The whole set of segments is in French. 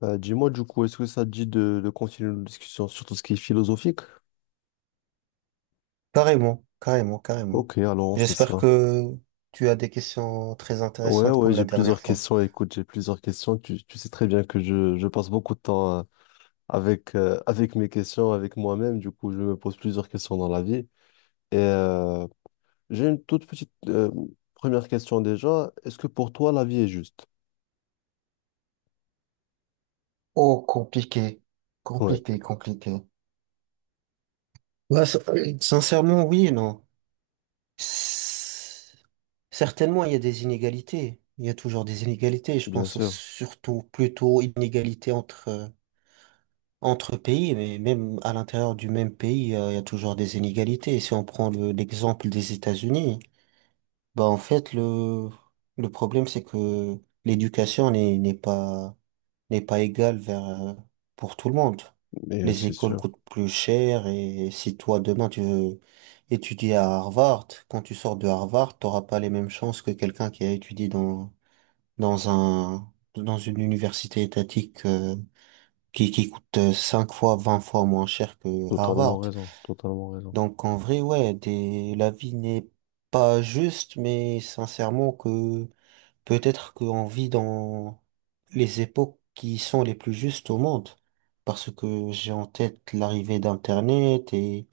Bah, dis-moi du coup, est-ce que ça te dit de continuer nos discussions sur tout ce qui est philosophique? Carrément, carrément, carrément. Ok, alors on fait J'espère ça. que tu as des questions très Ouais, intéressantes ouais, comme la j'ai dernière plusieurs fois. questions. Écoute, j'ai plusieurs questions. Tu sais très bien que je passe beaucoup de temps avec, avec mes questions, avec moi-même. Du coup, je me pose plusieurs questions dans la vie. Et j'ai une toute petite première question déjà. Est-ce que pour toi, la vie est juste? Oh, compliqué, Ouais, compliqué, compliqué. Ouais, sincèrement, oui et non. S- Certainement, il y a des inégalités. Il y a toujours des inégalités. Je bien pense sûr. surtout plutôt inégalités entre, entre pays, mais même à l'intérieur du même pays, il y a toujours des inégalités. Si on prend l'exemple des États-Unis. Bah, en fait, le problème, c'est que l'éducation n'est pas égale vers, pour tout le monde. Mais Les c'est écoles sûr. coûtent plus cher et si toi, demain, tu veux étudier à Harvard, quand tu sors de Harvard, t'auras pas les mêmes chances que quelqu'un qui a étudié dans, dans un, dans une université étatique, qui coûte 5 fois, 20 fois moins cher que Totalement Harvard. raison. Totalement raison. Donc, en vrai, ouais, des, la vie n'est pas juste, mais sincèrement que peut-être qu'on vit dans les époques qui sont les plus justes au monde, parce que j'ai en tête l'arrivée d'Internet et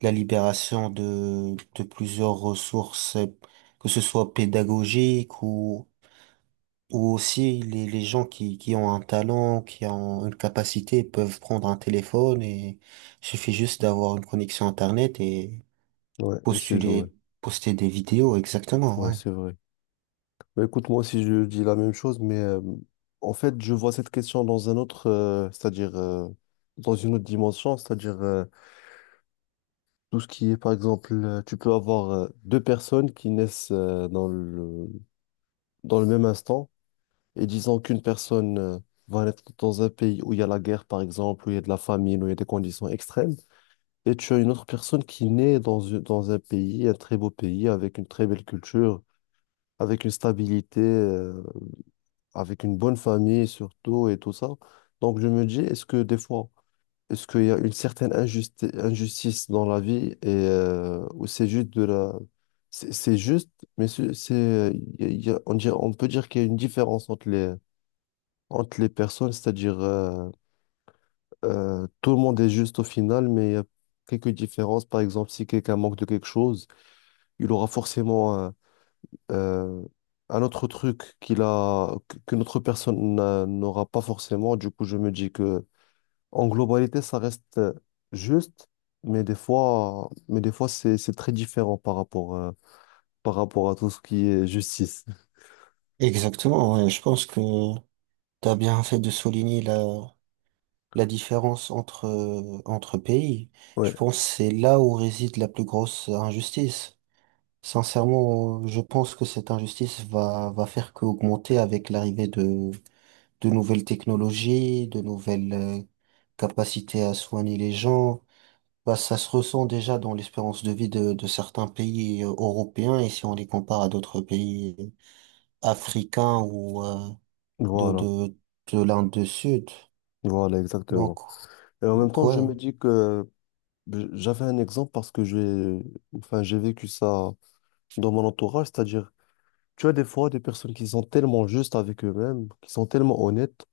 la libération de plusieurs ressources, que ce soit pédagogiques ou aussi les gens qui ont un talent, qui ont une capacité, peuvent prendre un téléphone et suffit juste d'avoir une connexion Internet et Ouais, et c'est joué. postuler, poster des vidéos, exactement, Ouais, ouais. c'est vrai. Bah, écoute, moi aussi, je dis la même chose, mais en fait, je vois cette question dans un autre, c'est-à-dire dans une autre dimension, c'est-à-dire tout ce qui est, par exemple, tu peux avoir deux personnes qui naissent dans dans le même instant, et disons qu'une personne va naître dans un pays où il y a la guerre, par exemple, où il y a de la famine, où il y a des conditions extrêmes, et tu as une autre personne qui naît dans, dans un pays, un très beau pays, avec une très belle culture, avec une stabilité. Avec une bonne famille surtout et tout ça. Donc je me dis, est-ce que des fois, est-ce qu'il y a une certaine injustice dans la vie et ou c'est juste de la... C'est juste, mais on peut dire qu'il y a une différence entre entre les personnes, c'est-à-dire tout le monde est juste au final, mais il y a quelques différences. Par exemple, si quelqu'un manque de quelque chose, il aura forcément euh, un autre truc qu'il a, que notre personne n'aura pas forcément, du coup, je me dis que en globalité, ça reste juste, mais des fois, c'est très différent par rapport à tout ce qui est justice. Exactement, ouais. Je pense que t'as bien fait de souligner la différence entre, entre pays. Ouais, Je pense que c'est là où réside la plus grosse injustice. Sincèrement, je pense que cette injustice va faire qu'augmenter avec l'arrivée de nouvelles technologies, de nouvelles capacités à soigner les gens. Bah, ça se ressent déjà dans l'espérance de vie de certains pays européens et si on les compare à d'autres pays africains ou de, voilà, de, de l'Inde du Sud. voilà, Donc, exactement. Et en même Donc temps, ouais, je me dis que j'avais un exemple parce que j'ai, enfin, j'ai vécu ça dans mon entourage, c'est-à-dire, tu as des fois des personnes qui sont tellement justes avec eux-mêmes, qui sont tellement honnêtes.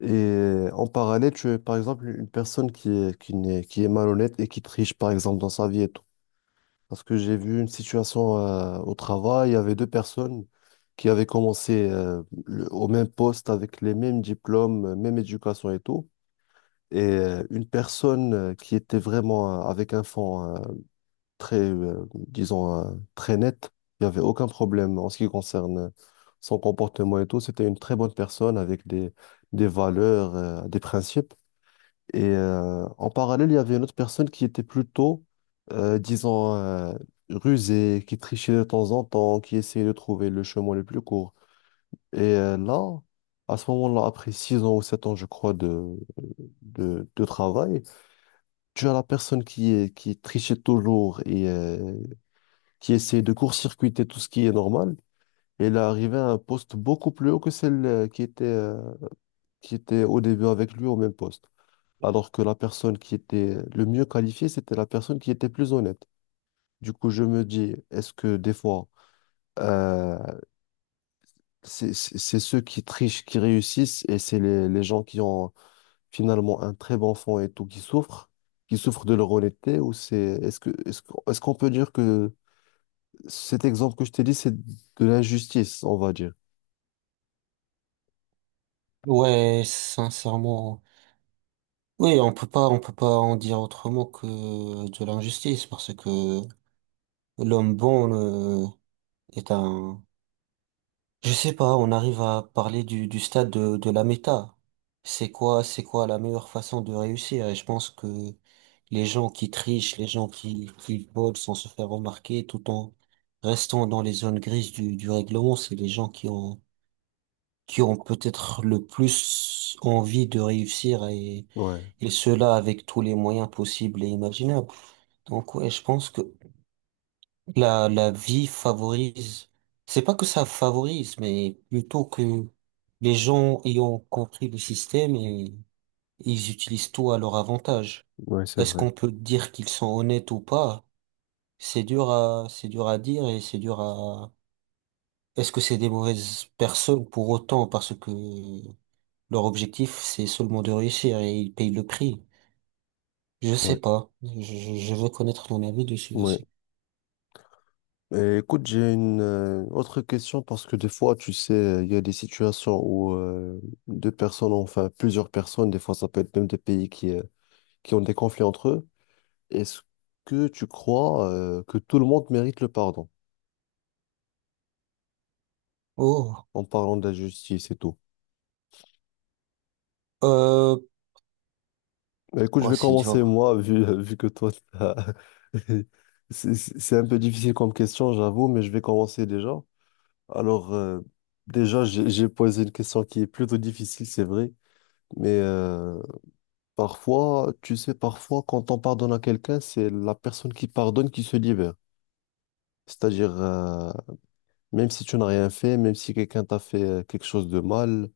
Et en parallèle, tu es par exemple une personne qui est, qui n'est, qui est malhonnête et qui triche par exemple dans sa vie et tout. Parce que j'ai vu une situation au travail, il y avait deux personnes qui avaient commencé au même poste avec les mêmes diplômes, même éducation et tout. Et une personne qui était vraiment avec un fond très, disons, très net, il n'y avait aucun problème en ce qui concerne son comportement et tout. C'était une très bonne personne avec des valeurs, des principes. Et en parallèle, il y avait une autre personne qui était plutôt, disons, rusée, qui trichait de temps en temps, qui essayait de trouver le chemin le plus court. Et là, à ce moment-là, après 6 ans ou 7 ans, je crois, de, de travail, tu as la personne qui est, qui trichait toujours et qui essayait de court-circuiter tout ce qui est normal. Et elle est arrivée à un poste beaucoup plus haut que celle qui était au début avec lui au même poste, alors que la personne qui était le mieux qualifiée, c'était la personne qui était plus honnête. Du coup, je me dis, est-ce que des fois, euh, c'est ceux qui trichent qui réussissent et c'est les gens qui ont finalement un très bon fond et tout qui souffrent de leur honnêteté ou c'est, est-ce qu'on peut dire que cet exemple que je t'ai dit, c'est de l'injustice, on va dire. ouais, sincèrement, oui, on peut pas en dire autrement que de l'injustice, parce que l'homme bon est un, je sais pas, on arrive à parler du stade de la méta. C'est quoi la meilleure façon de réussir? Et je pense que les gens qui trichent, les gens qui volent sans se faire remarquer, tout en restant dans les zones grises du règlement, c'est les gens qui ont peut-être le plus envie de réussir et Ouais, cela avec tous les moyens possibles et imaginables. Donc ouais, je pense que la vie favorise, c'est pas que ça favorise, mais plutôt que les gens ayant compris le système et ils utilisent tout à leur avantage. ouais, c'est Est-ce vrai. qu'on peut dire qu'ils sont honnêtes ou pas? C'est dur à dire et c'est dur à, est-ce que c'est des mauvaises personnes pour autant parce que leur objectif c'est seulement de réussir et ils payent le prix. Je sais Ouais, pas. Je, je veux connaître mon avis dessus ouais. aussi. Et écoute, j'ai une autre question parce que des fois, tu sais, il y a des situations où deux personnes, enfin plusieurs personnes, des fois ça peut être même des pays qui ont des conflits entre eux. Est-ce que tu crois que tout le monde mérite le pardon Oh, en parlant de la justice et tout? euh, Bah, écoute, je ouais, vais c'est commencer dur. moi, vu, vu que toi, c'est un peu difficile comme question, j'avoue, mais je vais commencer déjà. Alors, déjà, j'ai posé une question qui est plutôt difficile, c'est vrai. Mais parfois, tu sais, parfois, quand on pardonne à quelqu'un, c'est la personne qui pardonne qui se libère. C'est-à-dire, même si tu n'as rien fait, même si quelqu'un t'a fait quelque chose de mal,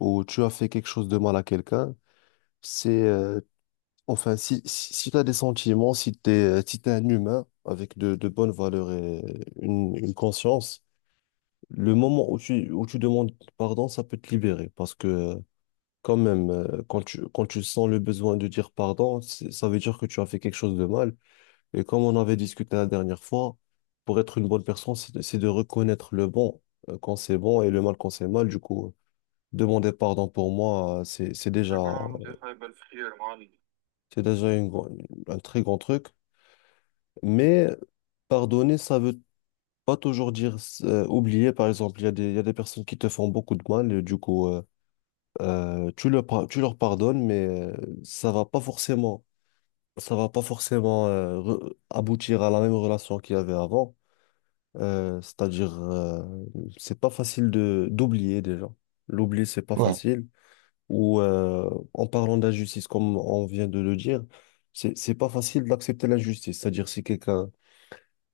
ou tu as fait quelque chose de mal à quelqu'un, c'est, enfin, si tu as des sentiments, si tu es, si t'es un humain avec de bonnes valeurs et une conscience, le moment où où tu demandes pardon, ça peut te libérer parce que quand même, quand quand tu sens le besoin de dire pardon, ça veut dire que tu as fait quelque chose de mal. Et comme on avait discuté la dernière fois, pour être une bonne personne, c'est c'est de reconnaître le bon quand c'est bon et le mal quand c'est mal. Du coup, demander pardon pour moi, c'est déjà un très grand truc. Mais pardonner, ça veut pas toujours dire oublier. Par exemple, il y a des, il y a des personnes qui te font beaucoup de mal et du coup, tu leur, tu leur pardonnes, mais ça va pas forcément ça va pas forcément aboutir à la même relation qu'il y avait avant. C'est-à-dire, c'est pas facile de d'oublier déjà. L'oublier, c'est pas Ouais, facile. Ou en parlant d'injustice, comme on vient de le dire, c'est pas facile d'accepter l'injustice. C'est-à-dire, si quelqu'un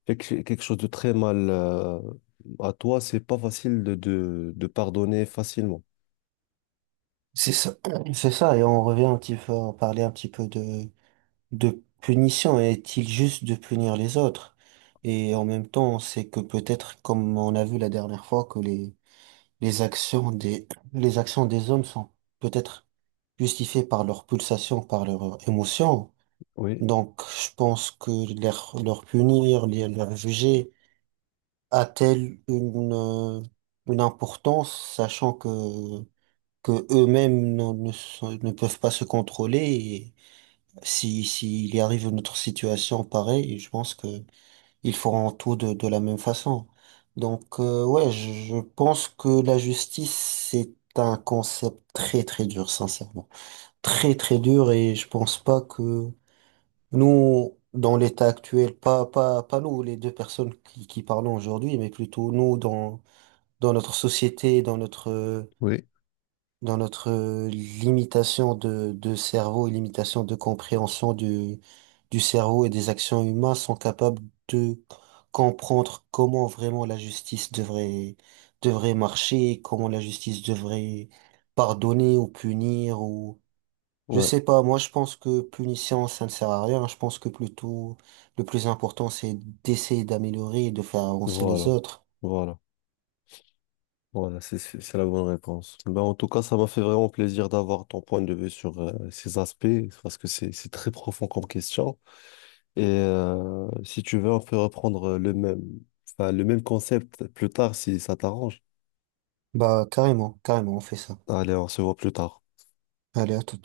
fait quelque chose de très mal à toi, c'est pas facile de, de pardonner facilement. c'est ça. C'est ça. Et on revient un petit peu, on parlait un petit peu de punition. Est-il juste de punir les autres? Et en même temps, c'est que peut-être, comme on a vu la dernière fois, que les actions des, les actions des hommes sont peut-être justifiées par leur pulsation, par leurs émotions. Oui, Donc, je pense que leur punir, leur juger, a-t-elle une importance, sachant que eux-mêmes ne, ne peuvent pas se contrôler et si, s'il y arrive une autre situation pareille, je pense que ils feront tout de la même façon. Donc, ouais, je pense que la justice, c'est un concept très, très dur, sincèrement. Très, très dur et je pense pas que nous, dans l'état actuel, pas, pas, pas nous, les deux personnes qui parlons aujourd'hui, mais plutôt nous dans dans notre société, oui. dans notre limitation de cerveau et limitation de compréhension du cerveau et des actions humaines sont capables de comprendre comment vraiment la justice devrait, devrait marcher, comment la justice devrait pardonner ou punir ou, je Ouais, sais pas, moi je pense que punition ça ne sert à rien, je pense que plutôt le plus important c'est d'essayer d'améliorer et de faire avancer les voilà, autres. voilà. Voilà, c'est la bonne réponse. Ben, en tout cas, ça m'a fait vraiment plaisir d'avoir ton point de vue sur ces aspects, parce que c'est très profond comme question. Et si tu veux, on peut reprendre le même, enfin, le même concept plus tard si ça t'arrange. Bah carrément, carrément, on fait ça. Allez, on se voit plus tard. Allez, à tout.